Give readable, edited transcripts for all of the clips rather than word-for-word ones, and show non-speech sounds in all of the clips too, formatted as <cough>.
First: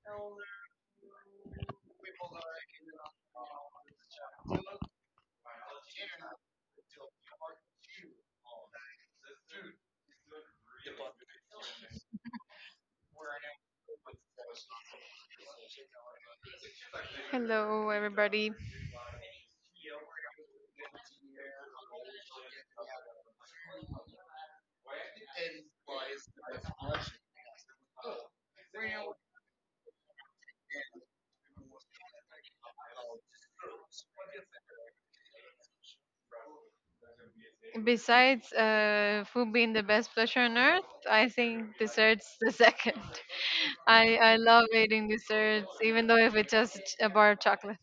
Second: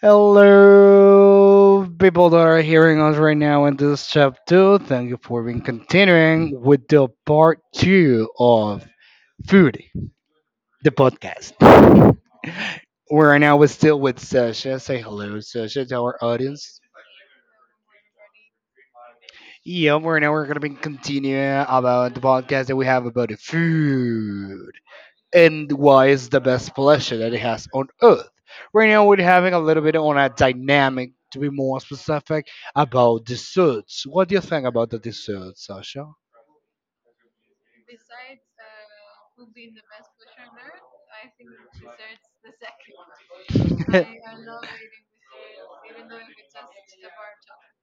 Hello, people that are hearing us right now in this chapter. Thank you for being continuing with the part 2 of Food, the podcast. We're right now we're still with Sasha. Say hello, Sasha, to our audience. Hello, everybody. Yeah, we're gonna be continuing about the podcast that we have about the food. And why is the best pleasure that it has on earth. Right now, we're having a little bit on a dynamic, to be more specific, about desserts. What do you think about the desserts, Sasha? Besides food being the best pleasure on earth, I think desserts the second. <laughs> I love <laughs> eating desserts, even though if it's just a bar of chocolate.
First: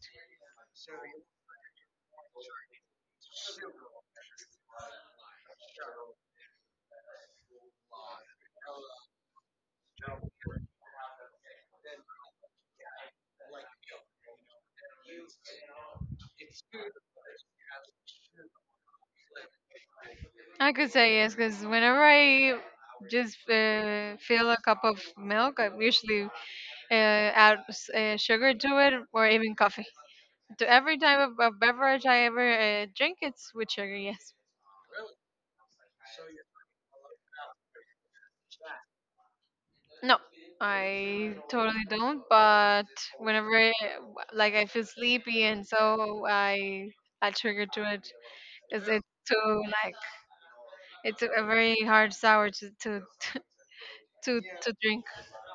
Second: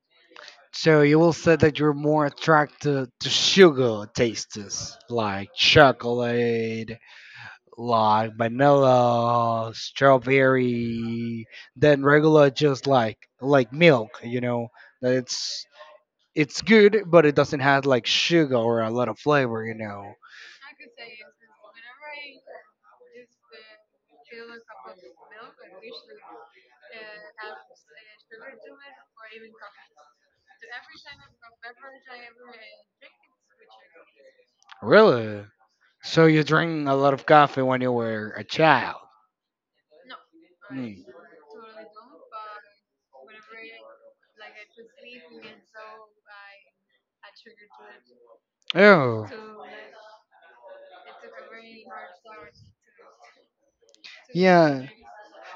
So you will say that you're more attracted to sugar tastes like chocolate, like vanilla, strawberry, than regular just like milk. That it's good, but it doesn't have like sugar or a lot of flavor. I could say yes, because whenever I just fill a cup of milk, I usually sugar to it or even coffee. To every type of beverage I ever drink, it's with sugar, yes. Really? So you drink a lot of coffee when you were a child? No, Hmm. I totally don't, but whenever, I- like, I feel sleepy and so I add sugar to it because it's Oh. too, like, it's a very hard sour to Yeah. drink.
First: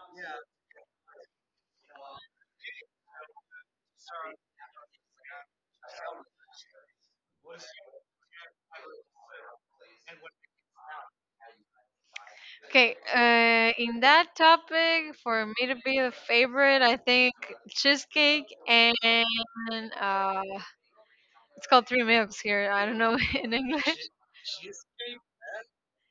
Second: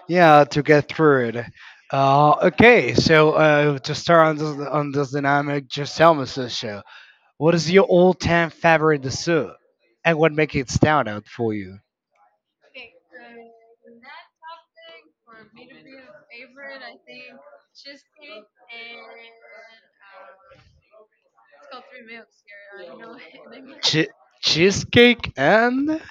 Yeah, to get through it. Okay, so to start on this, dynamic, just tell me, Sasha, what is your all-time favorite dessert, and what makes it stand out for you? Okay, in that topic, for me to be a favorite, I think cheesecake and uh, it's called three milks here. I don't know <laughs> in <laughs> English. Che- Cheesecake and.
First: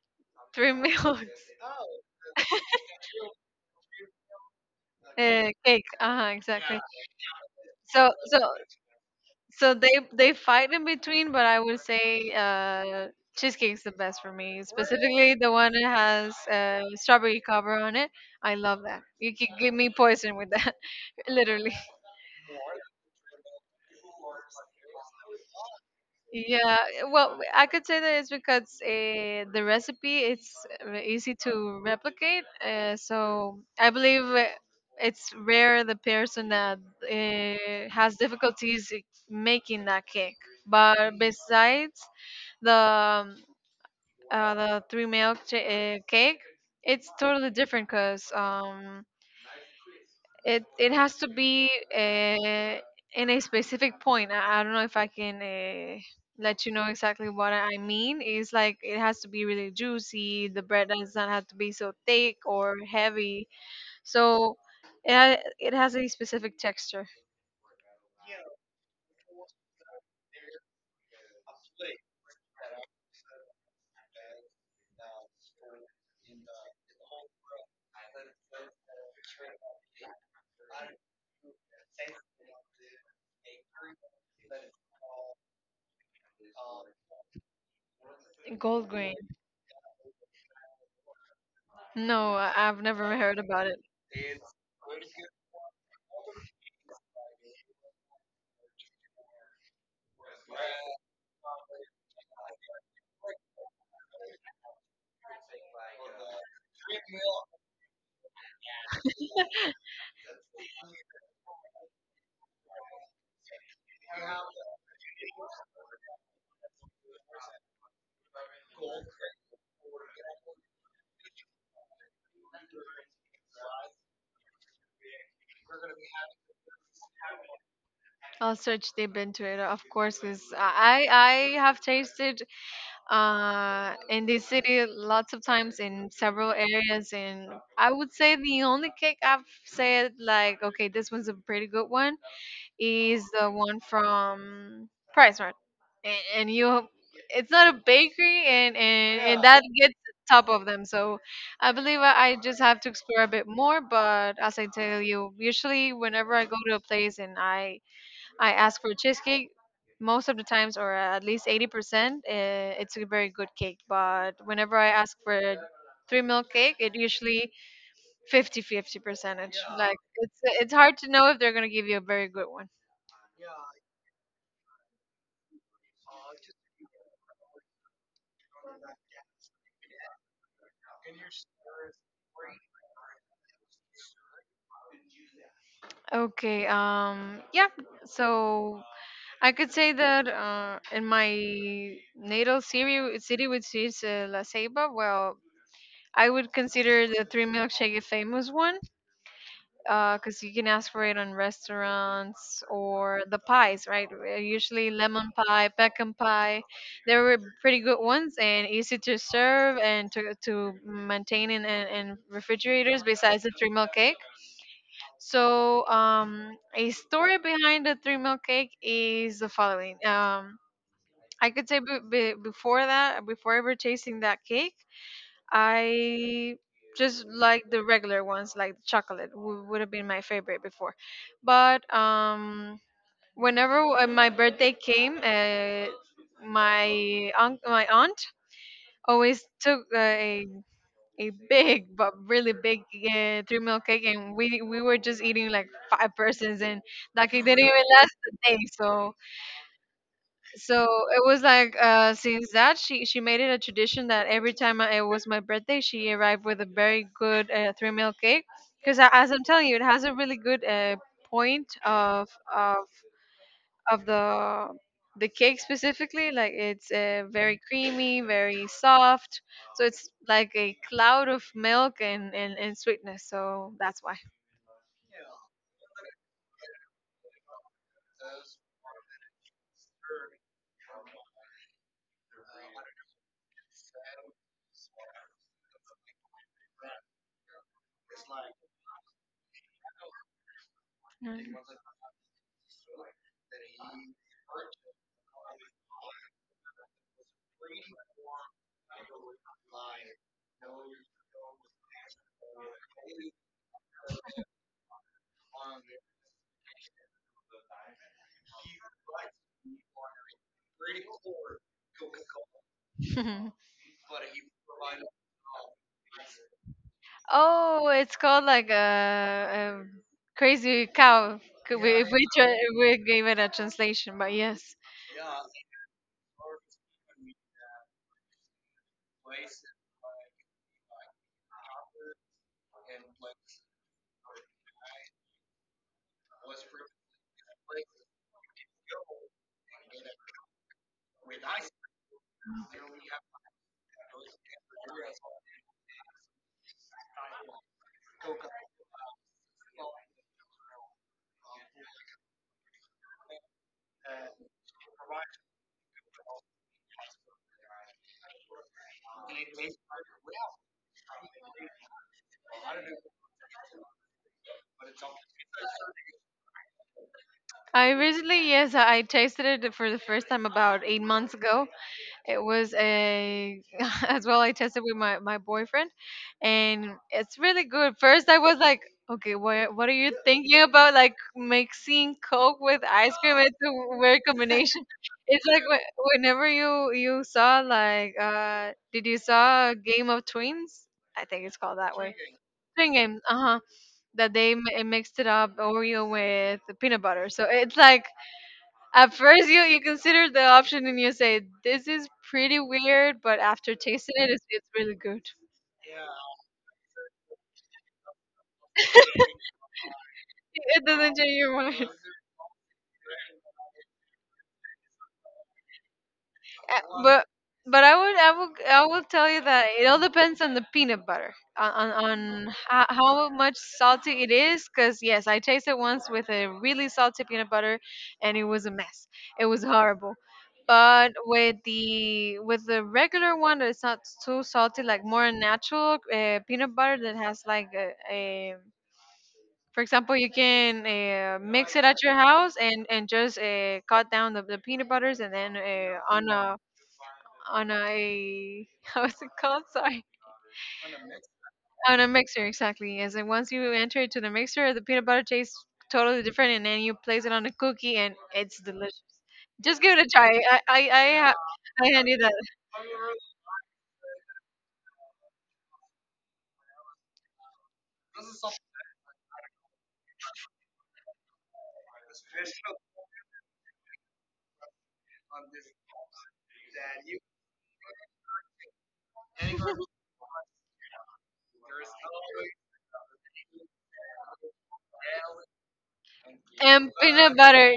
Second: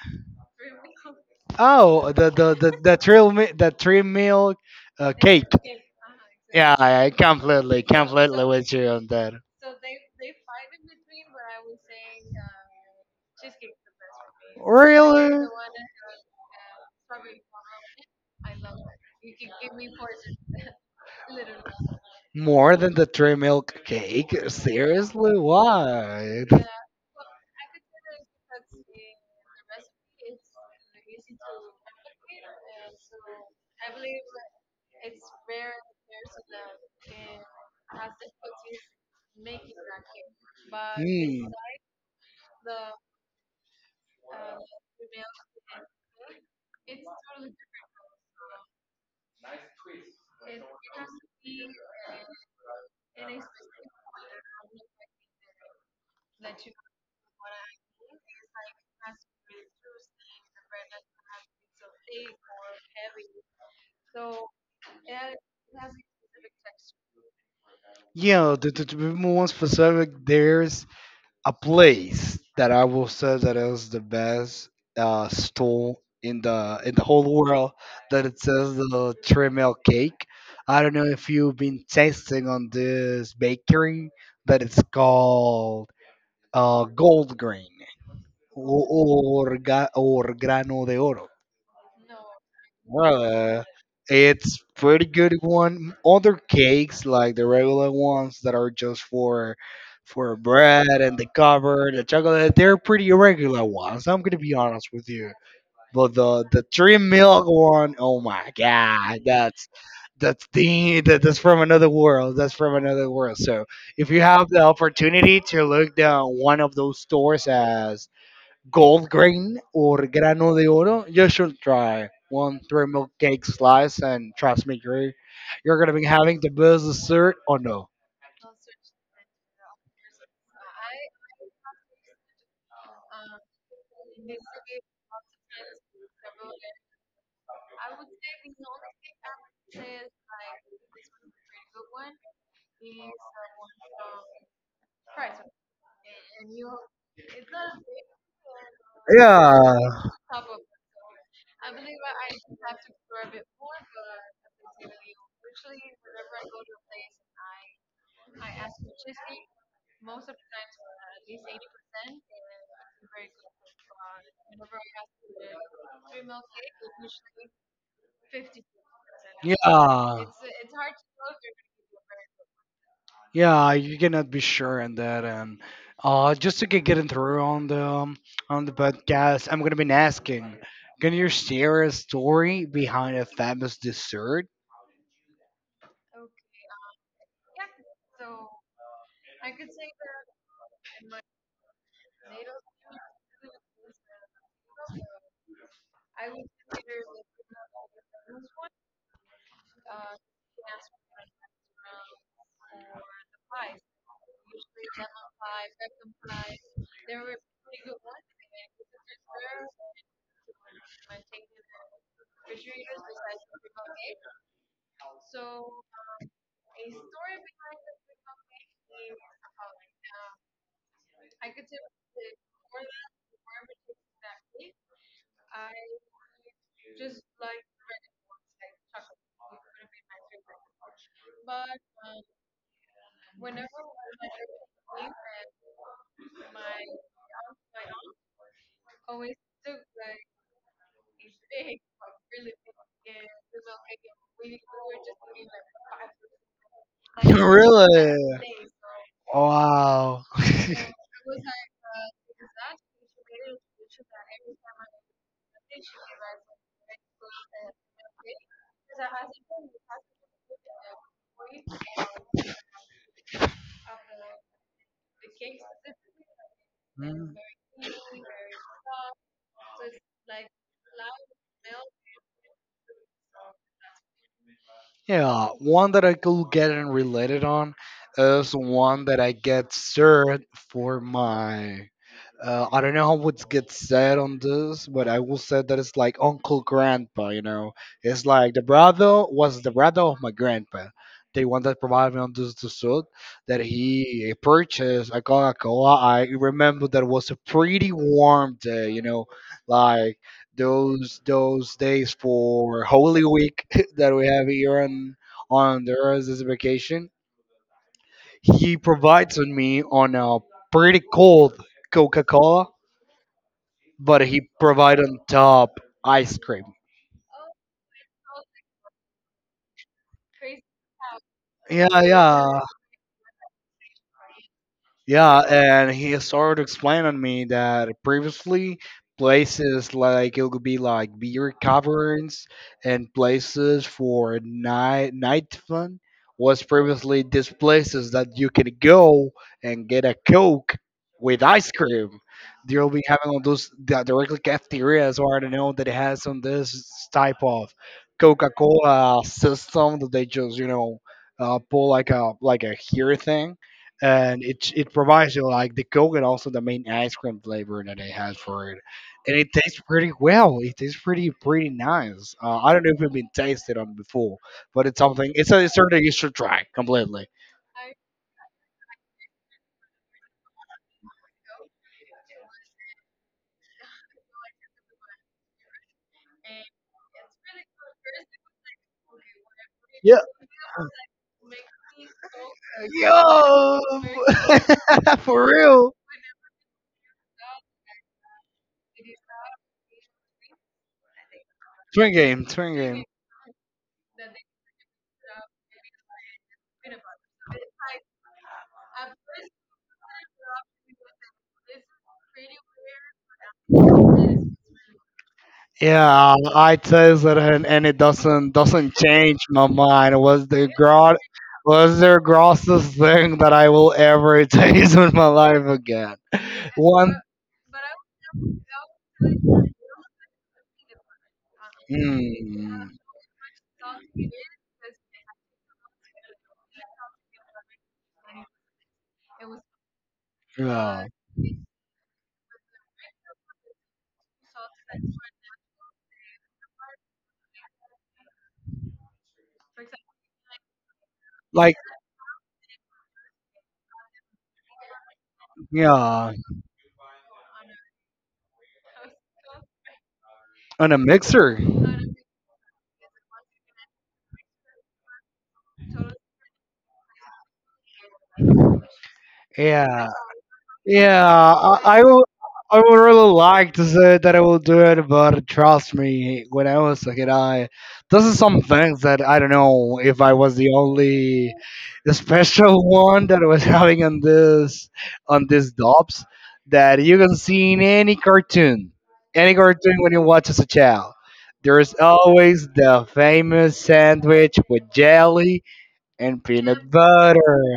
Three milks. Oh, the tree milk cake. Cake. Uh huh. Yeah, Exactly. I completely So so. completely with you on that. So they fight in between, but I would say cheesecake's the best for me. Specifically, Really? the one that has strawberry cover on it. I love that. You could give me poison with that, <laughs> literally. More than the tree milk cake? Seriously? Why? Yeah. Well, I could say that it's because the recipe it's easy to replicate. So I believe it's rare the person that has difficulties making that cake. But Hmm. besides the um, the three milk cake. It's totally different because it has to be uh, in a specific point. I don't know if I can let you know exactly what I mean. It's like it has to be really juicy. The bread does not have to be so thick or heavy. So it has a specific texture. Yeah, to be more specific, there's a place that I will say that is the best stall in the whole world that it says the three milk cake. I don't know if you've been tasting on this bakery that it's called Gold Grain or, Gold grain. or Grano de Oro. No, I've never heard Well, about it. it's pretty good one. Other cakes like the regular ones that are just for bread and the cover, the chocolate, they're pretty irregular ones. I'm gonna be honest with you. But the three milk one, oh my god, that's from another world. That's from another world. So if you have the opportunity to look down one of those stores as Gold Grain or Grano de Oro, you should try one three milk cake slice and trust me, Gary, you're gonna be having the best dessert or no. I'll search deep into it, of course, because I have tasted in this city lots of times in several areas, and I would say the only cake I've said like, okay, this one's a pretty good one is the one from Price Mart, and you, it's not a bakery, and that gets Yeah. top of them. So I believe I just have to explore a bit more, but as I tell you, usually whenever I go to a place and I ask for cheesecake most of the times, or at least 80%. It's a very good cake. But whenever I ask for three milk cake, it usually 50-50 Yeah. percentage. Like, it's hard to know if they're going to give you a very good one. Yeah, you cannot be sure on that. And just to getting through on the podcast, I'm gonna be asking, can you share a story behind a famous dessert? Okay. Yeah. So I could say that in my natal city which is La Ceiba, well, I would consider the three milkshake a famous one, because you can ask for it on restaurants or the pies, right? Usually lemon pie, pecan pie. They were pretty good ones and easy to serve and to maintain in refrigerators besides the three mil cake. So, a story behind the three mil cake is the following. I could say before that, before ever tasting that cake, I just like the regular ones, like the chocolate would have been my favorite before. But whenever my birthday came, my aunt always took a big but really big three meal cake, and we were just eating like five persons, and <laughs> that cake didn't even last Really? the day. So Wow. <laughs> so it was like since that she made it a tradition that every time I- it was my birthday, she arrived with a very good three meal cake, because as I'm telling you, it has a really good uh, point of of of the the cake specifically. Like it's Mm. very creamy, very soft, so it's like a cloud of milk and sweetness, so that's why. Yeah, one that I could get and related on is one that I get served for my. I don't know how it gets said on this, but I will say that it's like uncle grandpa. It's like the brother of my grandpa. The one that provided me on this dessert that he purchased a Coca Cola. I remember that was a pretty warm day, like those days for Holy Week <laughs> that we have here on the Earth as a vacation. He provides on me on a pretty cold Coca Cola, Mm. <laughs> but he provided on top ice cream. Oh, it's called like a, crazy cow. Could Yeah, we, yeah. if we gave it a translation, but yes, Yeah, and he started explaining to me that previously places like it could be like beer caverns and places for night fun was previously these places that you can go and get a coke with ice cream. They'll be having all those directly cafeterias or I don't know that has on this type of Coca Cola system that they just pull like a here thing and it provides you like the coconut, also the main ice cream flavor that they had for it, and it tastes pretty well. It tastes pretty nice. I don't know if it's been tasted on before, but it's something. It's a dessert that you should try completely. I recently, yes, I tasted it for the first time about 8 months ago. It was a <laughs> as well I tested with my boyfriend, and it's really good. First I was like, okay, what are you Yeah, thinking about, like mixing Coke with ice cream? It's a yo, weird combination. <laughs> <laughs> It's for like real. whenever you you saw like did you saw Game of Twins? I think it's called that way. Twin game, twin Twin game. Games, uh huh. That they mixed it up Oreo with peanut butter. So it's like at first, you consider the option and you say this is pretty weird, but after tasting it, it's really good. Yeah, I taste it, and it doesn't change my mind. It was It doesn't change your mind. The grossest thing that I will ever <laughs> taste in my life again. Uh, One, but but I would I would I will tell you that it all depends on the peanut butter on mm, how much salty it is, because yes, I tasted once with a really salty peanut butter, and it was a mess, it was horrible. yeah, But with the regular one, that's not too salty, like more natural peanut butter that has like a for example, you can mix like it at your house and just cut down the peanut butters, and then yeah, on a <laughs> how is it called? Sorry, on a mixer. on a mixer exactly. As in once you enter it to the mixer, the peanut butter tastes totally different, and then you place it on a cookie and it's delicious. Just give it Yeah, a try. I I I, yeah, ha- I, I I hand you will. that. I would really like to say that I will do it, but trust me, when I was a kid, I this is some things that I don't know if I was the only special <laughs> one that I was having on this on these dobs that you can see in any cartoon, when you watch as a child. There is always the famous sandwich with jelly and peanut And peanut butter. butter,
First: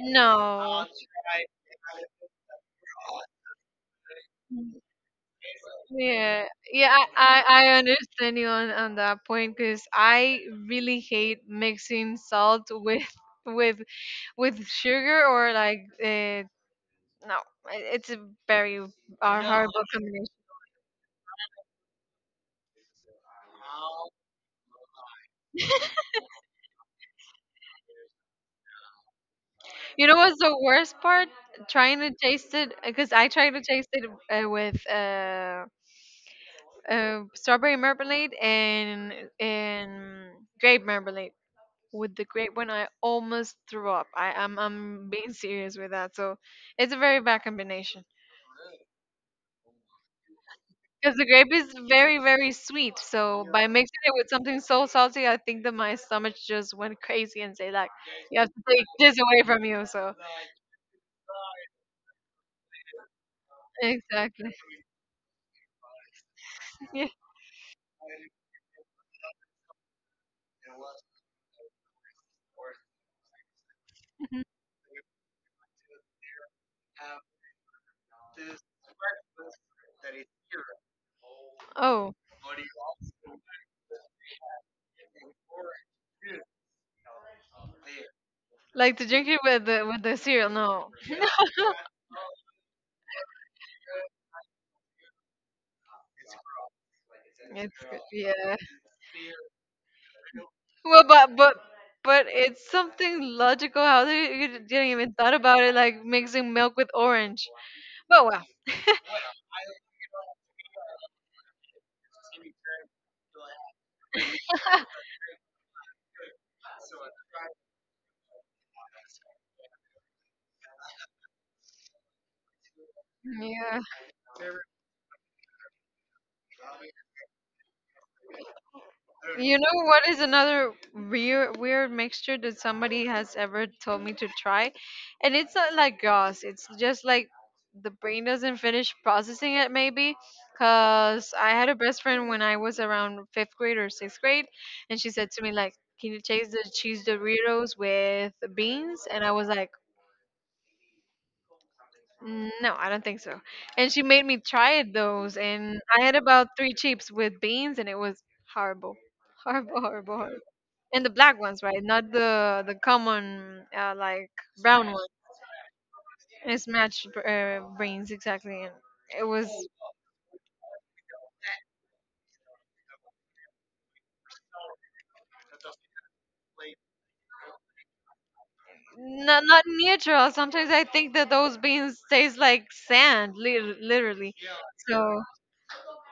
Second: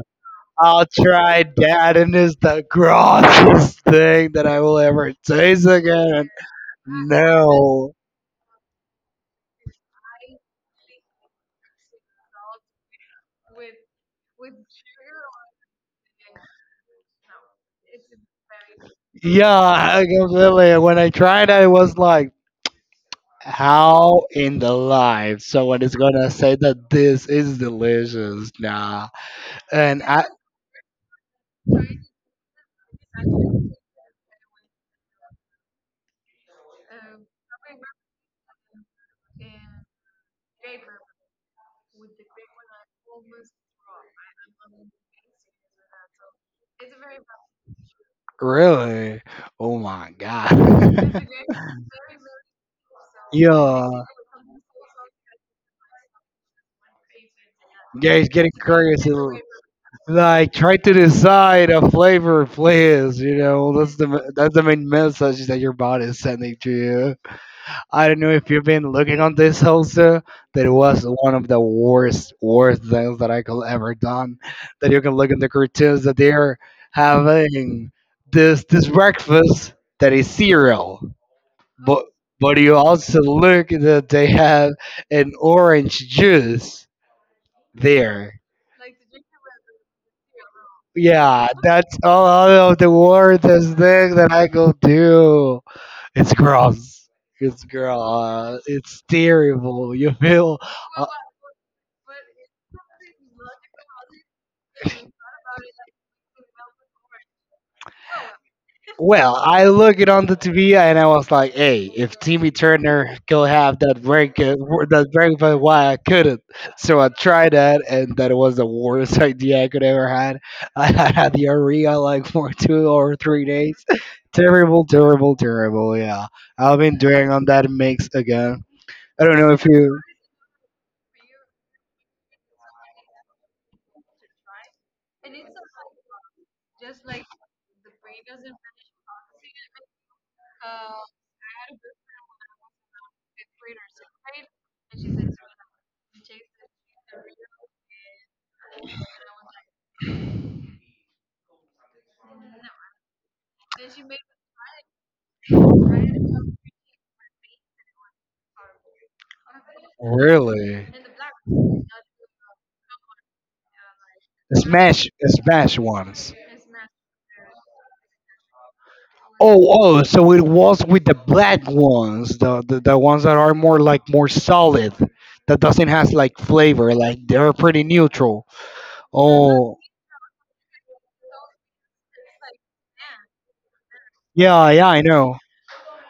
I'll no. try dad and it's the grossest thing that I will ever taste again. Yeah, yeah, I No. understand you on that point, because I really hate mixing salt with <laughs> with with sugar or like no, it's a very Yeah, horrible I combination. completely. When I tried I was like, how in the life someone is gonna say that this is delicious? Nah. And You know I what's the worst part? Trying to taste it, because I tried to taste it with strawberry marmalade and grape marmalade. With the grape one, I almost threw up. I'm being serious with that. So it's a very bad combination, really, oh my god. because the grape is very very sweet. <laughs> So by Yeah. mixing it with something so salty, I think that my stomach just went crazy and say like, Yeah, he's you have getting to take crazy. this away from you. So Like try to decide a flavor, please. You know that's the exactly. that's the main message that your body is sending to <laughs> Yeah. you. I don't know if you've been looking on this also. That it was one of the worst things that I could ever done. That you can look in the cartoons that they're having this breakfast that is cereal, but Oh, but you also look that they have an orange juice there. like to drink it with the cereal? No, <laughs> Yeah, that's all out of the worst thing that I could do. It's gross. It's it's good. Yeah. gross. It's terrible. <laughs> You feel. Well, Uh, but but but it's something logical. How they you you didn't even thought about it, like mixing milk with orange. But well, well, I look it on the TV and I was like, "Hey, if Timmy Turner could have that break, uh, <laughs> that breakfast, why I couldn't?" So I tried that, and that was the worst <laughs> idea I could ever had. <laughs> I had diarrhea like for <laughs> two or three yeah. days. <laughs> Terrible, terrible, terrible. Yeah. I've been doing on that mix again. I don't know You if know you what is another weird mixture that somebody has ever told me to try, and it's not like grass. It's just like the brain doesn't finish processing it, maybe because I had a best friend when I was around fifth grade or sixth grade, and she said to me, like, can you taste the cheese Doritos with beans? And I was like, mm, no, I don't think so. And she made me try it those, and I had about three chips with beans, and it was horrible, <laughs> horrible, horrible, horrible. really And the black ones, right? Not the the common like brown one. smash ones. It's matched beans exactly, and it was Oh, so it was with the black ones, the ones that are more like more solid, that doesn't have like flavor, like they're pretty neutral. not not Oh, neutral. Sometimes I think that those beans taste like sand, literally. yeah, yeah, I So know.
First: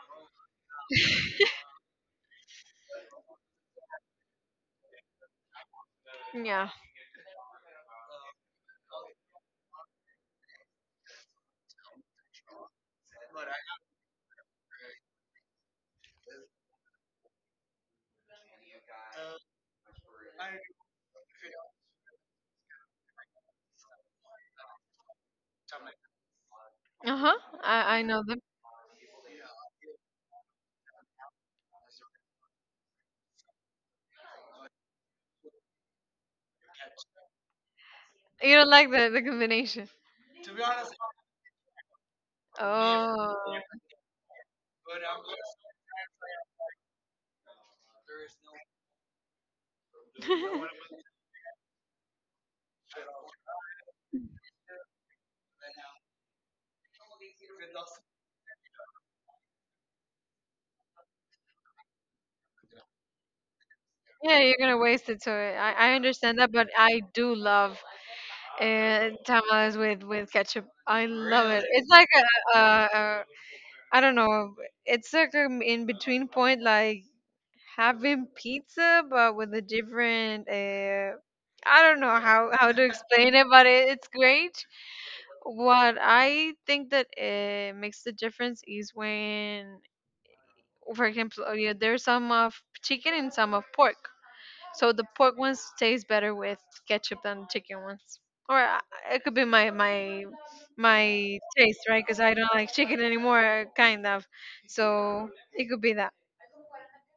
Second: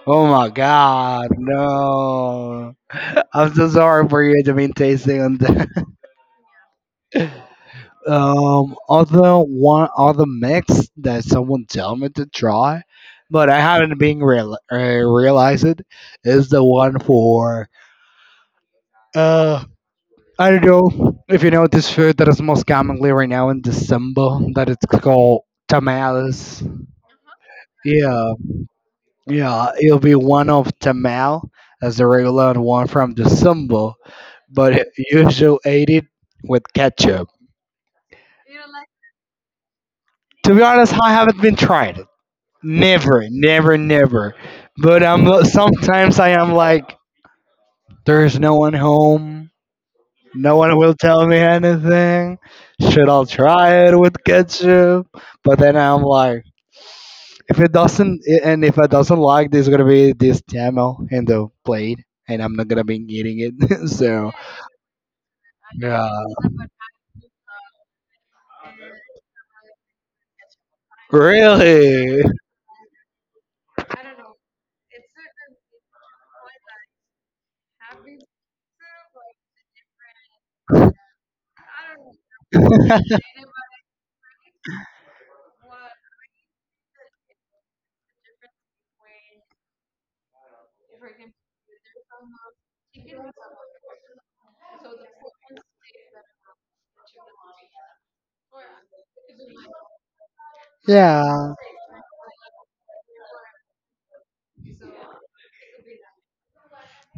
Oh my God, no! I'm so sorry for you to be tasting on that. yeah, Other mix that someone tell me to try, but I haven't been realized it is the one for. uh I don't know if you know this food that is most commonly right now in December that it's called tamales. uh huh. I know Yeah, them. yeah, it'll be one of tamal as the regular and one from December, but you should eat it with ketchup. You don't like the combination. To be honest, I haven't been tried. Never, Oh. never, never. But I'm sometimes I am like, there's no one home. No one will <laughs> tell me anything. Should I try it with ketchup? But then I'm like, if it doesn't, and if I doesn't like, there's gonna be this Tamil in the plate, and I'm not gonna be eating it. <laughs> So, Yeah, you're gonna waste it. So I yeah, understand that, but I do love tamales with ketchup. I love it. It's like really, a I don't know. It's like an in between point, like having pizza but with a different. I don't know how to <laughs> explain it, but it's great. What I think that makes the difference is when, for example, oh yeah, there's some of chicken and some of pork. So the pork ones taste better with ketchup than the chicken ones. Or it could be my yeah. taste, right? Because I don't like chicken anymore, kind of. So it could be that.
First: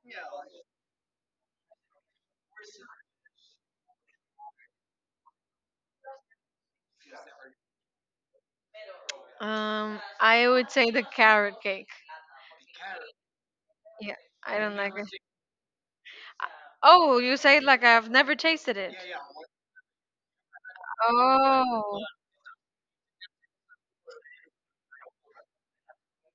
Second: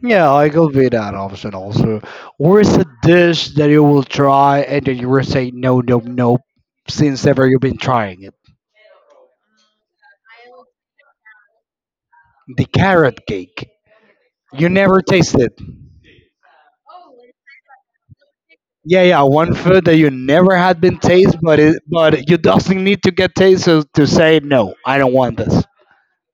Yeah, I go with that option also. Or is a dish that you will try and then you will say no, no, no, since ever you've been trying it? I would say the carrot cake. The carrot cake. Yeah, I You don't like never it. taste it. Oh, you say it like I've never tasted it. Yeah, yeah, one food that you never had been taste, but Oh, you doesn't need to get tasted to say no. I don't want this.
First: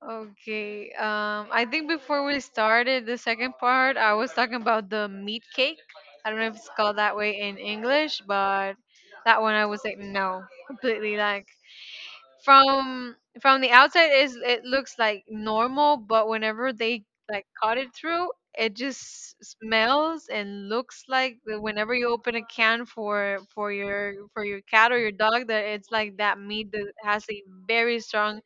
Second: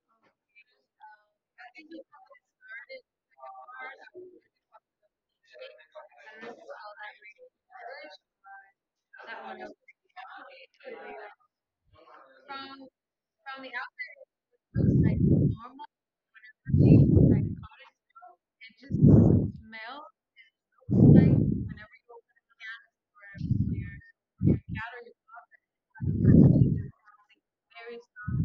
okay. I think before we started the second part, I was talking about the meat cake. I don't know if it's called that way in English, but that one I would say no, completely, like from from the outside is it looks like normal, but whenever they like cut it through, it just smells and looks like the- whenever you open a can for for your cat or your dog, that it's like that meat that has a very strong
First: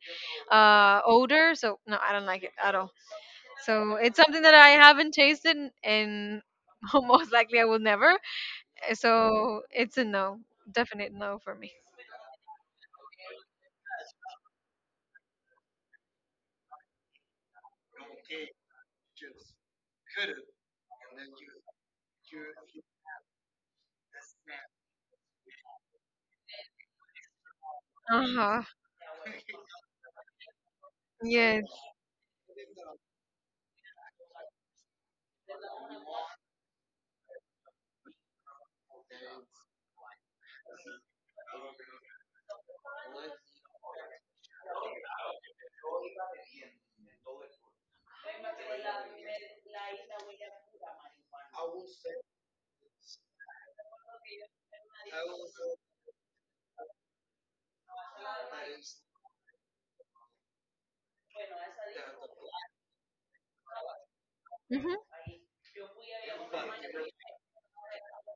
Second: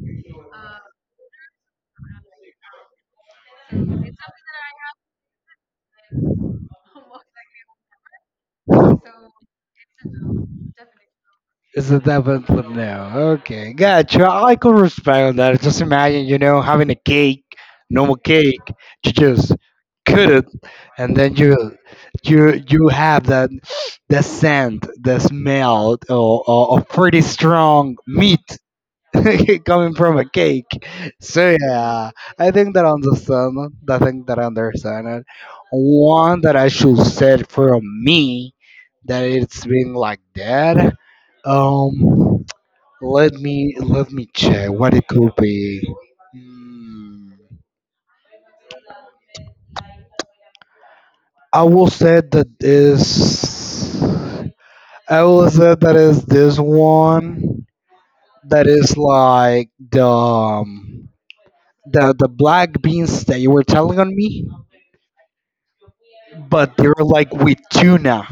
odor. So no, I don't like it at all. So it's something that I haven't tasted, and <laughs> most likely I will never so it's a no, definite no for me. It's a definitely no. Okay, gotcha. I could respect that. Just imagine, having a cake, normal cake, you just cut it, and then you have that the scent, the smell, or pretty strong Uh meat huh. <laughs> coming from a cake. So Yes. yeah, I think that I understand. I think that I understand it. One that I should say from me that it's been like that. Um, Let me check what it could be. Hmm. I will say that is. I will say that is this one that is like the black beans that you were telling on me. Hmm. But they are like with tuna.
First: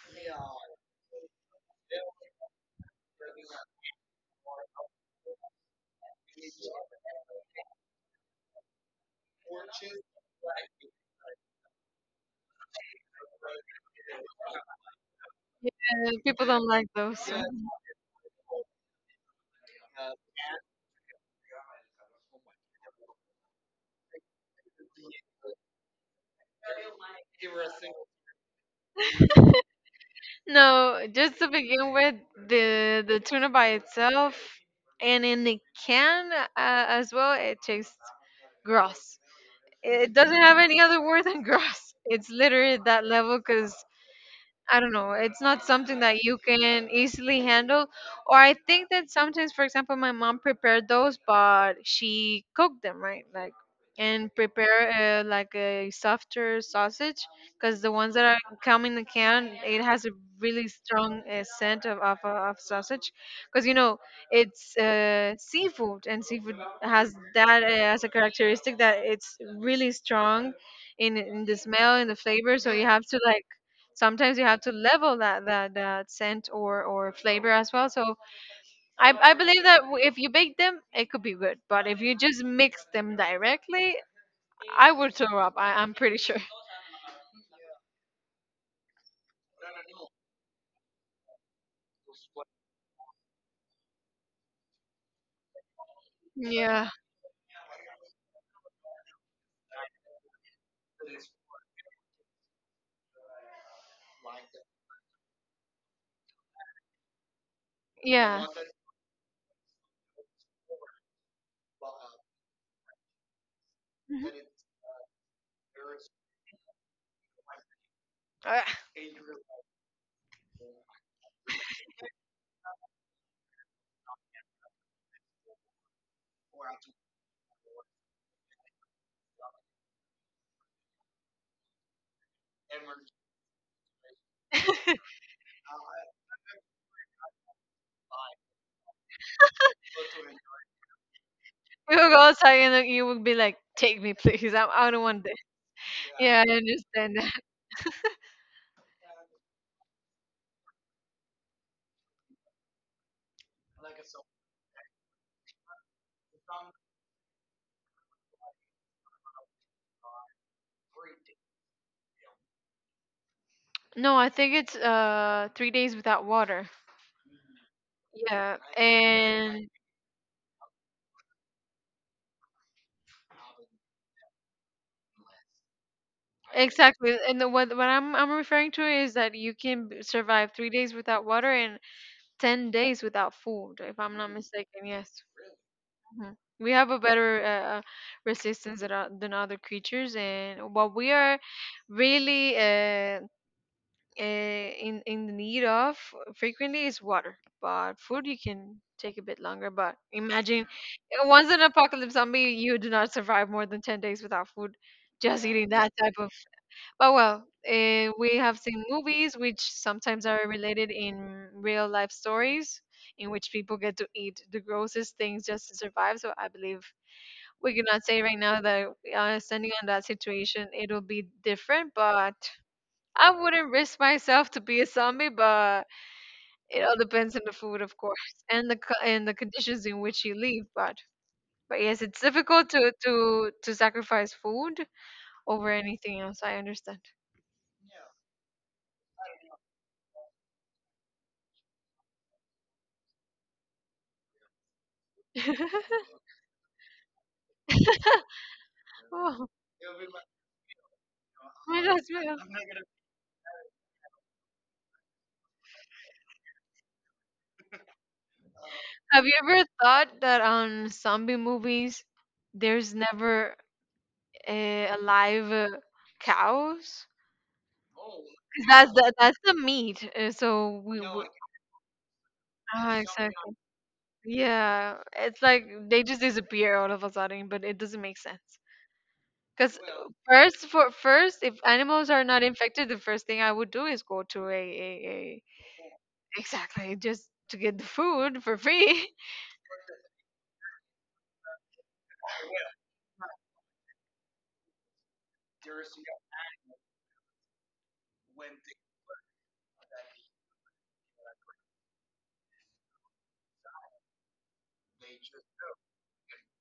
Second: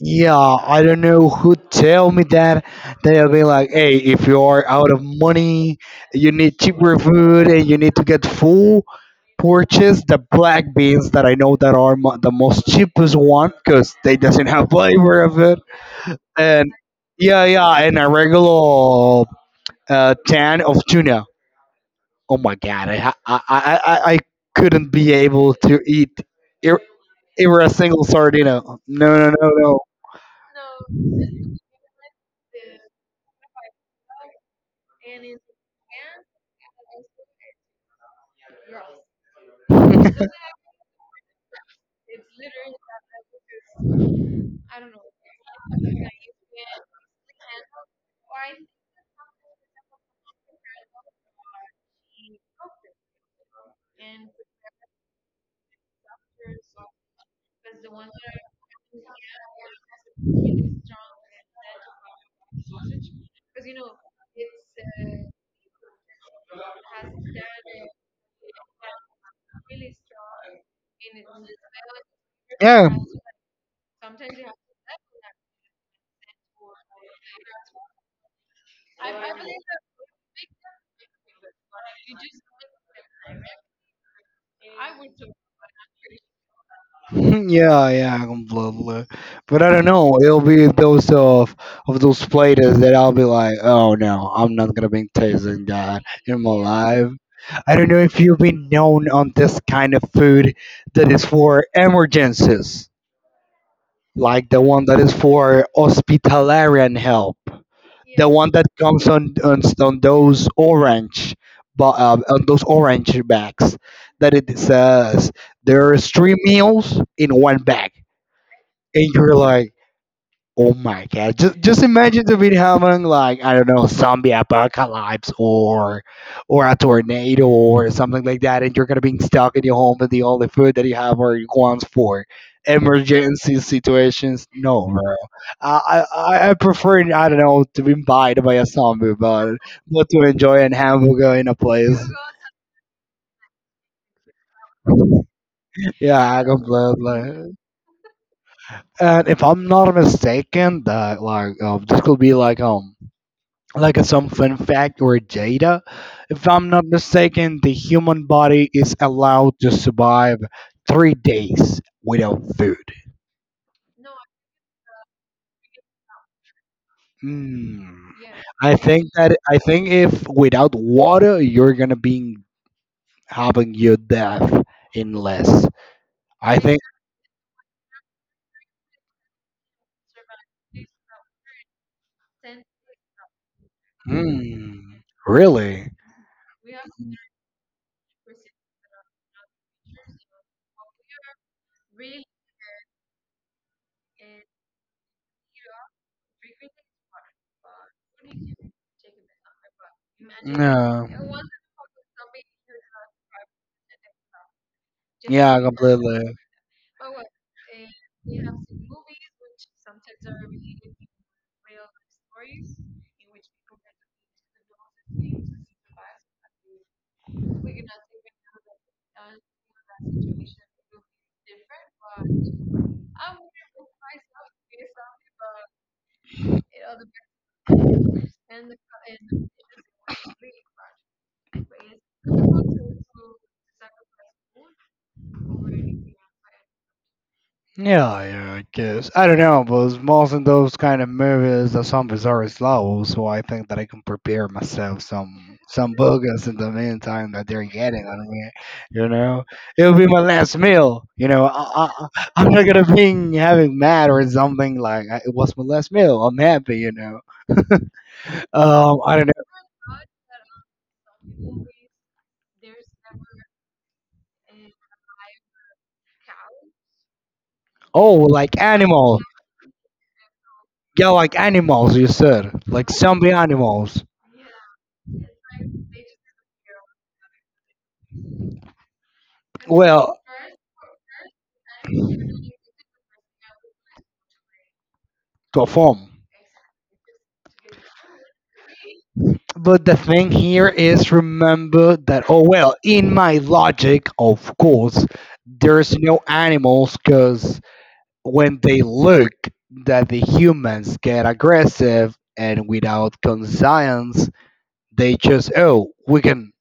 Yeah, I don't know who tell me that. They'll be like, "Hey, if you are out of money, you need cheaper food, and you need to get full. Purchase the black beans that I know that are the most cheapest one because they doesn't have flavor of it. And people don't And like those. yeah, Mhm. yeah, and a regular can of tuna. Oh my god, I ha- I couldn't be able to eat ever ever a single sardina. No, no, no, No, just to begin with, the tuna by itself and in the can as well, it tastes gross. It no. doesn't have any other word than <laughs> gross. It's literally at that level because I don't know. It's not something that you can easily handle. Or I think that sometimes, for example, my mom prepared those, but she cooked them, right? Like, and prepare like a softer sausage, because the ones that are come in the can, it has a really strong scent of sausage, because you know it's seafood, and seafood has that as a characteristic that it's really strong in the smell and the flavor. <laughs> So Yeah, you <laughs> have to like sometimes you have to level that scent or flavor as well. So I believe that if you bake them it could be good, but if you just mix them directly I would throw up. I'm pretty sure. yeah, yeah, completely. But I don't know. It'll be those of those platers that I'll be like, oh no, I'm not gonna be tasting that in my <laughs> Yeah, life. I don't know if you've been known on this kind of food that is for emergencies. Like the one that is for hospitalarian help, the yeah. one that comes on those orange, but on those orange bags Mhm. that it says there is three meals in one bag, and you're like, oh my god! Just imagine the bit having like I don't know zombie apocalypse or a tornado or something like that, and you're gonna be stuck in your home and the only food that you have are your ones for emergency situations. No, <laughs> bro. I prefer I don't know to be bitten by a zombie, but to enjoy an hamburger in a place. You would go outside and you would be like, take me please. I don't want this. Yeah, I Yeah, I understand that. completely. And if I'm not mistaken, that like this could be like some fun fact or data. If I'm not mistaken, the human body is allowed to survive 3 days without food. No, I think it's three days without water. Mm. Yeah, I think that I and think if without water, you're gonna be having your death in less. I think. exactly, and the, what I'm referring to is that you can survive three days without water, and 10 days without food, if I'm not mistaken. Mm, Yes. really? Mhm. We have a better resistance than, than other creatures, and what we are really in need of frequently is water. But food, you can take a bit longer. But imagine No. Once an apocalypse zombie, you do not survive more than 10 days without food. Just Yeah, eating that type of, completely. but well, we have seen movies which sometimes are related in real life stories in which people get to eat the grossest things just to survive. So I believe we cannot say right now that standing on that situation, it'll be different, but I wouldn't risk myself to be a zombie, but it all depends on the food, of course, and the and the conditions in which you live. But yes, it's difficult to sacrifice food over anything else. I understand. Yeah, yeah, I guess. I don't know, but most of those kind of movies, the zombies are slow, so I think that I can prepare myself some <laughs> burgers in the meantime that they're getting on me. You know, <laughs> It'll be my last meal. You Oh know, my I, I, gosh. <laughs> I'm not gonna be having mad or something like It was my last meal. I'm happy, you know." <laughs> I Have don't you know. ever thought that on zombie movies, there's never alive cows? Oh, like 'Cause that's the, animal. that's the meat. So we, Yeah, no, would. like animals. You said like Ah, zombie exactly. animals. Yeah, it's like they just disappear all of a sudden, but it doesn't make sense. Because Well, first, for first, if animals are not infected, the first thing I would do is go to a, perform. exactly, just to get the food for free. <laughs> But the thing here is remember that, oh well, in my logic, of course, there's no animals because when they look that the humans get aggressive and without conscience, they just, oh, we can,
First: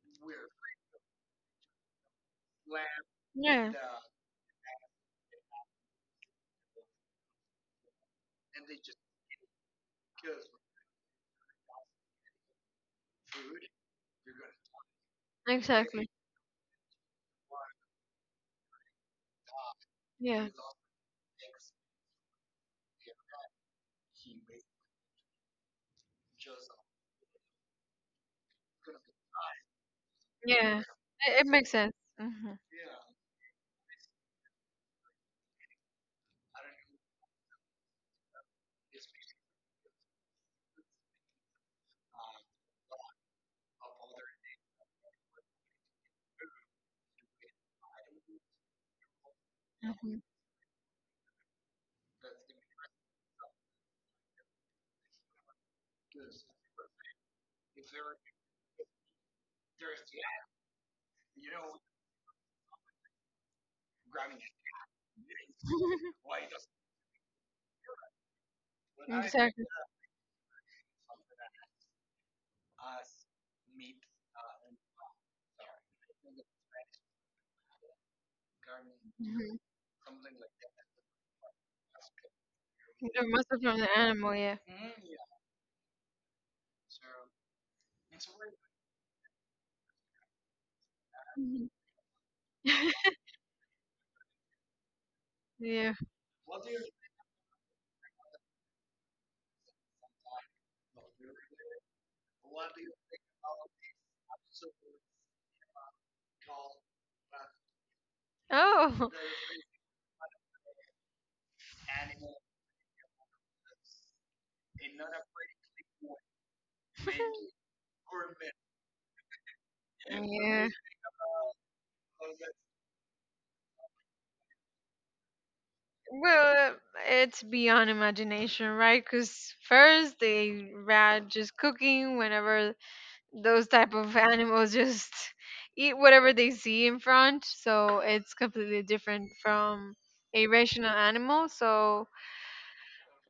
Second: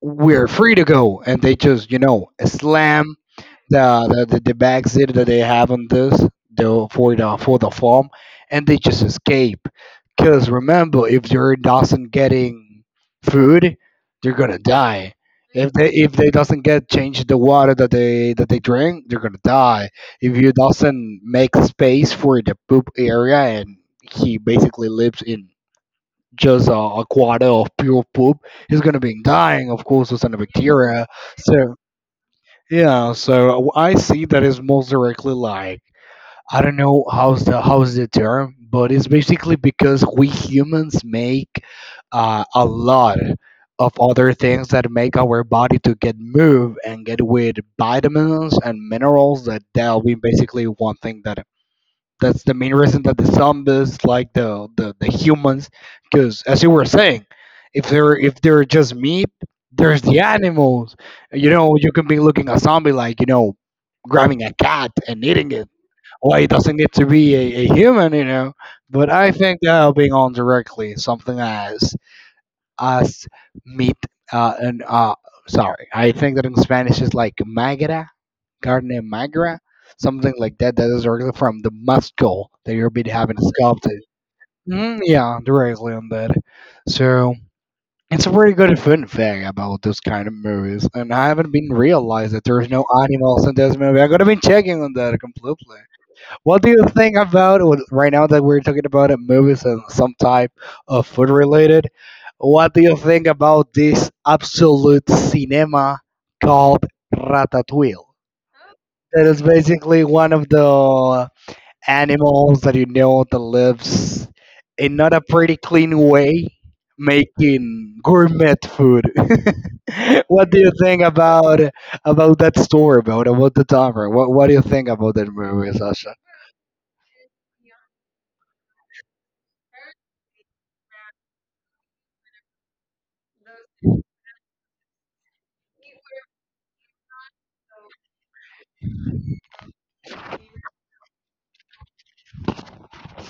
we're free to go. And they just, slam Yeah, the bags that they have on this the for the farm, and they just escape, because remember if they're doesn't getting food, they're gonna die. If they exactly. if they doesn't get change the water that they drink, they're gonna die. If Yeah. you doesn't make space for the poop area, and he basically lives in just a quarter of pure poop, he's gonna be dying, of course, with some Yeah, bacteria. It makes So sense. Mhm, yeah, I see that is most directly like, I don't know how's the term, but it's basically because we humans make a lot of other things that make our body to get move and get with vitamins and minerals that that'll be mhm. basically one thing that that's the main reason that the zombies like the humans, because as you were saying, if they're just meat, there's the animals. You know, you can be looking at zombie like, you know, grabbing a cat and eating it. Why it doesn't need to be a human, you know? But I think Exactly. that being on directly something as as meat and sorry, I think that in Spanish is like magara Gardner Magra, Mhm. something like that. That is directly from the muscle that you your been It having muscle from the sculpted. animal, yeah. Mm, yeah, directly on that. So it's a very good fun fact about those kind of movies, and I haven't been Mhm. realized that there's no <laughs> animals in this movie. I'm gonna be checking on that completely. Yeah. What do you think about right now that we're talking about movies and some type of food related? What do you think about this absolute cinema called Ratatouille? Oh. That is basically one of the animals that, you know, that lives in not a pretty clean way, <laughs> making gourmet food. <laughs> What do Yeah. you think about that story, about the timer? What do you think about that movie, Sasha? Well, it's beyond imagination, right? Because first they rat just cooking whenever those type of animals just <laughs> eat whatever they see in front. So it's completely different from a rational animal. So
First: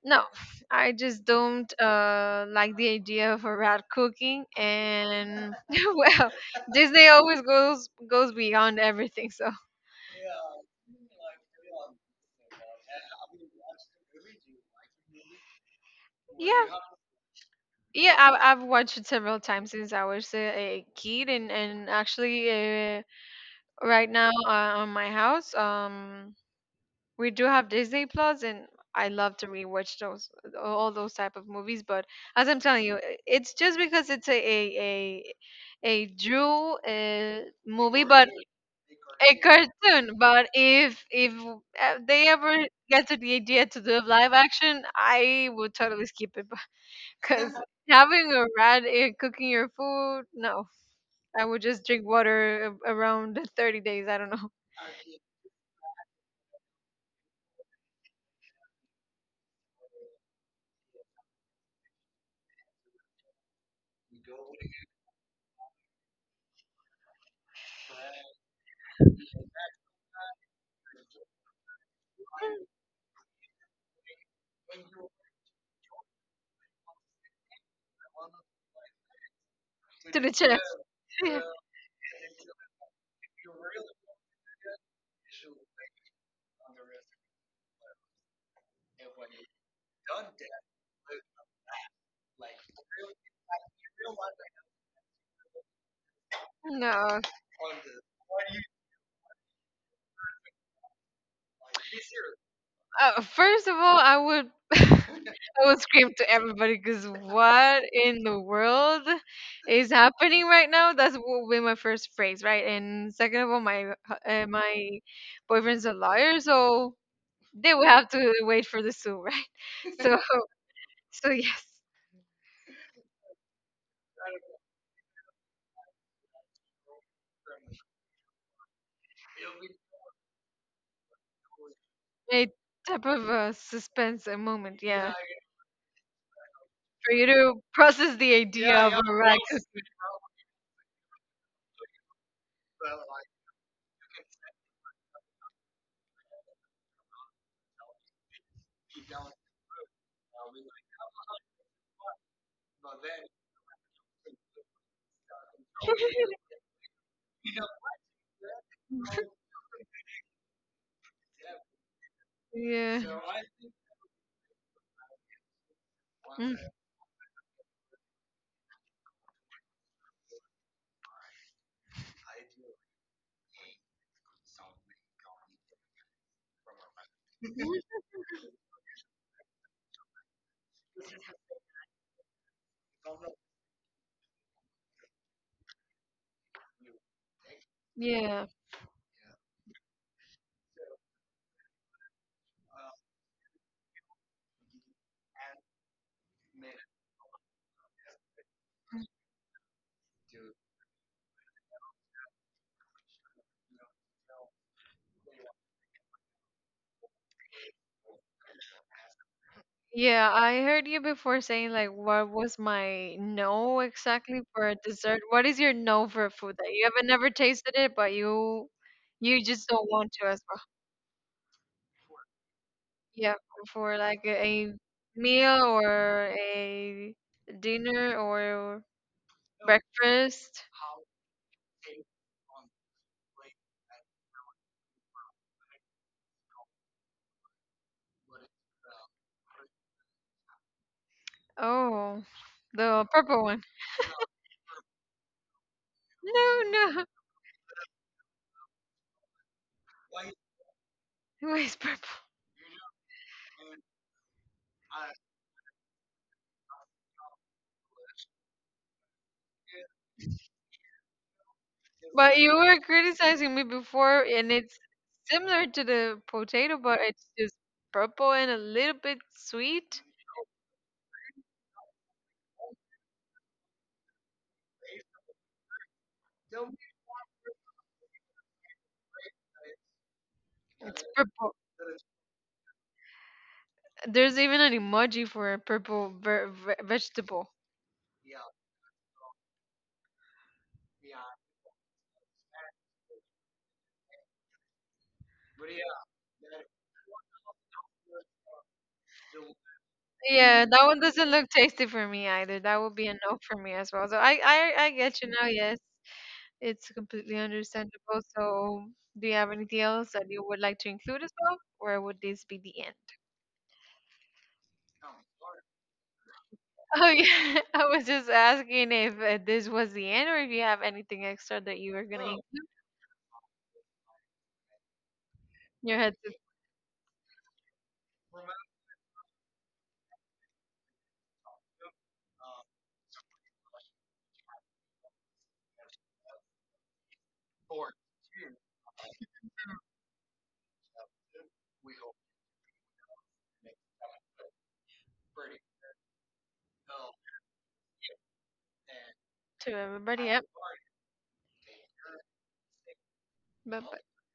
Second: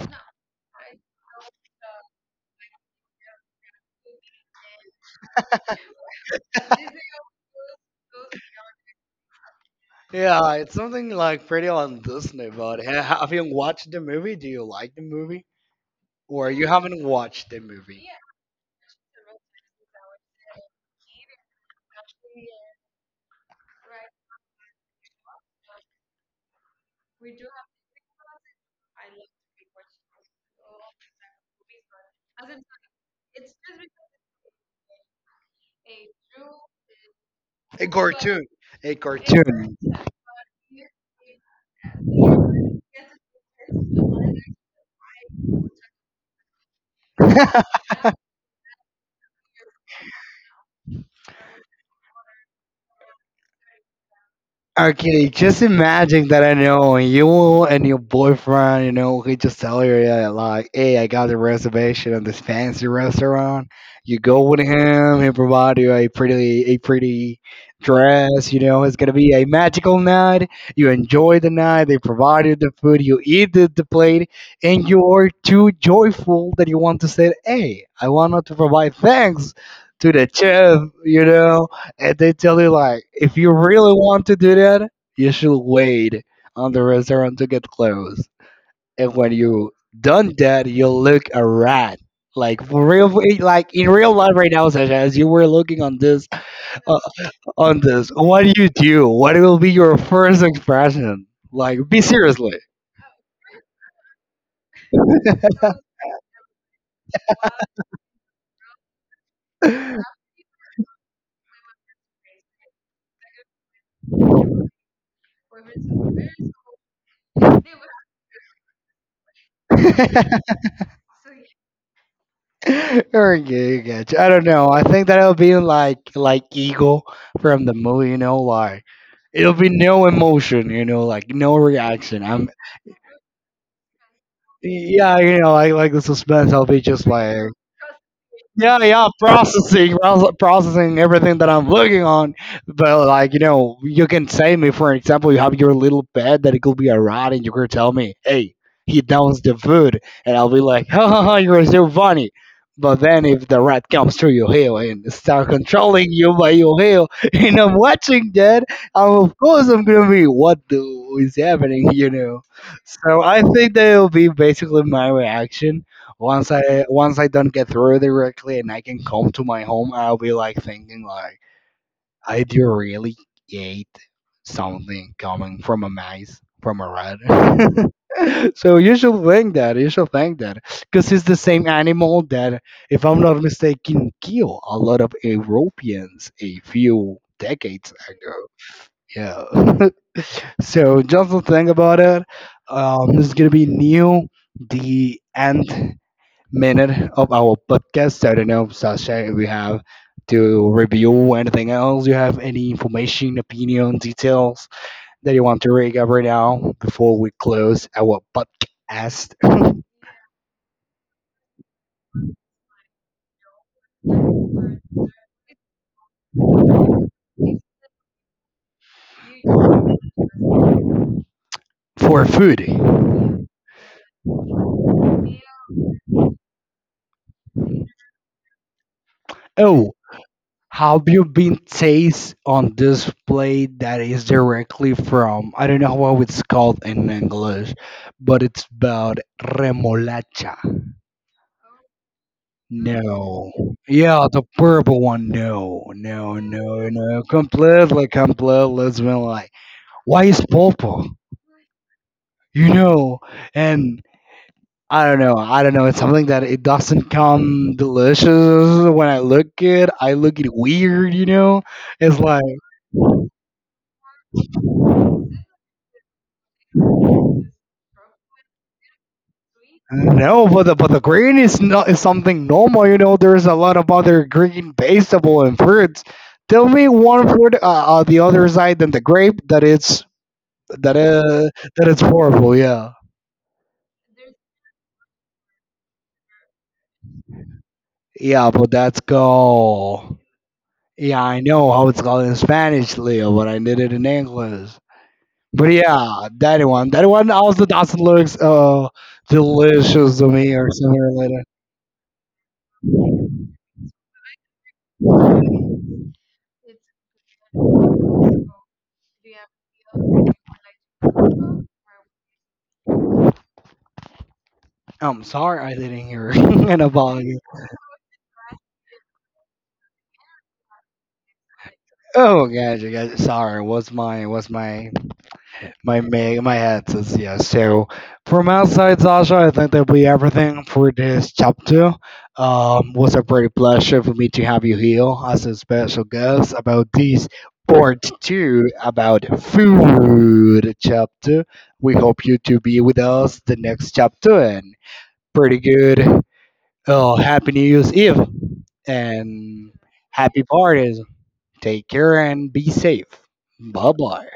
no, I just don't like the idea of a rat cooking, and <laughs> well, Disney always goes beyond everything. So Yeah, it's something like pretty on Disney. But have you watched the movie? Do you like the movie, or yeah, you haven't watched the movie? yeah, I've watched it several times since I was a kid, and actually right now on my house, we do have Disney Plus, and I love to rewatch those all those type of movies. But as I'm telling you, it's just because it's a Drew A movie, but cartoon, a a cartoon. cartoon. But if they ever get to the idea to do live action, I would totally skip it. <laughs> Because <laughs> having a rat cooking your food, no, I would just drink water around 30 days. I don't know. Okay, just imagine that I know you and your boyfriend, you know, he just tell you, yeah, like, hey, I got a reservation at this fancy restaurant. You go with him, he provide you a pretty dress, you know, it's gonna be a magical night. You enjoy the night, they provide you the food, you eat the plate, and you're too joyful that you want to say, hey, I want not to provide thanks <laughs> to To the the chest. chef, you <laughs> know and they tell you like if you really want to do that, you should wait on the restaurant to get closed, and when you done that, you look a rat, like for real, like in real life right now, Sasha, as you were looking on this uh, No, on this, what do you do, what will be your first expression, like be seriously? First of all, I would scream to everybody because what in the world is <laughs> happening right now? That's what would be my first phrase, right? And second of all, my boyfriend's a lawyer, so they would have to wait for the sue, right? <laughs> So so yes, Okay, gotcha. I don't know. I think that'll be like Eagle from the movie, you know, like it'll be no emotion, like no reaction. a I'm type of suspense, a moment, yeah, Yeah, you know, I like the suspense. I'll be just for you like, to process the idea, yeah, yeah, of yeah, yeah, a processing, processing everything that I'm looking on. But like, you know, you can say me, for example, you have your little pet that it could be a rat, and you could tell me, hey, he downs the food, and I'll be like, <laughs> ha ha ha, you're so funny. But then if the rat comes to your heel and start controlling you by your heel, <laughs> and I'm watching that, raccoon. of course I'm gonna be, what the is happening, you know? <laughs> Yeah. So I think that will be basically my reaction. Mhm. Once I don't get through directly and I can come to my home, I'll be like thinking like, I do really hate something coming from a mice from a rat. <laughs> So you should think that, because it's the same animal that, if I'm not mistaken, killed a lot of Europeans a few decades Yeah. ago. Yeah. <laughs> So just to think about it, this is gonna be new. The end minute of our podcast. So I don't know, Sasha, if we have to review anything else. You have any information, opinion, details that you want to bring up right now before we close our podcast Yeah, I heard you before saying like what was my no exactly for a dessert? What is your no for a food that you haven't never tasted it but you just don't want to as well? for food? Yeah, for like a meal or a dinner or Oh, breakfast. have you been taste on this plate that is directly from, I don't know how it's called in English, but it's about remolacha? Oh, the purple No. one. Yeah, the purple one. No, no, No, no, no. <laughs> no. Completely, completely. It's been like, why is purple? It was purple. You know, and I don't know. I don't know. It's something that it doesn't come delicious when I look it. I look it weird. You know, it's But like, you were criticizing me before and it's similar to the potato, but it's just purple and a little bit sweet. no, but the green is not is something normal. You know, there's a lot of other green vegetable and fruits. Tell me one fruit, the other side than the grape, that it's, That is Purple. that is horrible. Yeah, There's even an emoji for a purple vegetable. yeah, but that's go. Yeah, I know how it's called in Spanish, Leo, but I did it in English. But yeah, that one also doesn't look delicious to me Yeah, or that one something doesn't related. look tasty for me either. That would be a no for me as well. So I get you now. Yes, it's completely understandable. So, do you have anything else that you would like to include as well, or would this be the end? I'm sorry, I didn't hear <laughs> an Oh yeah, apology. <laughs> I was just asking if this was the end, or if you have anything extra that you were gonna Oh include gosh, you guys, sorry. What's my in your My head ma- my head says yes. So from outside, Sasha, I think that'll be everything for this chapter. Was a great pleasure for me to have you here as a special guest about this part two about food chapter. We hope you to be with us the next chapter, and pretty good. Oh, happy New Year's Eve, and to everybody. happy Yep. parties. Take care and be safe. Bye Bye bye. bye.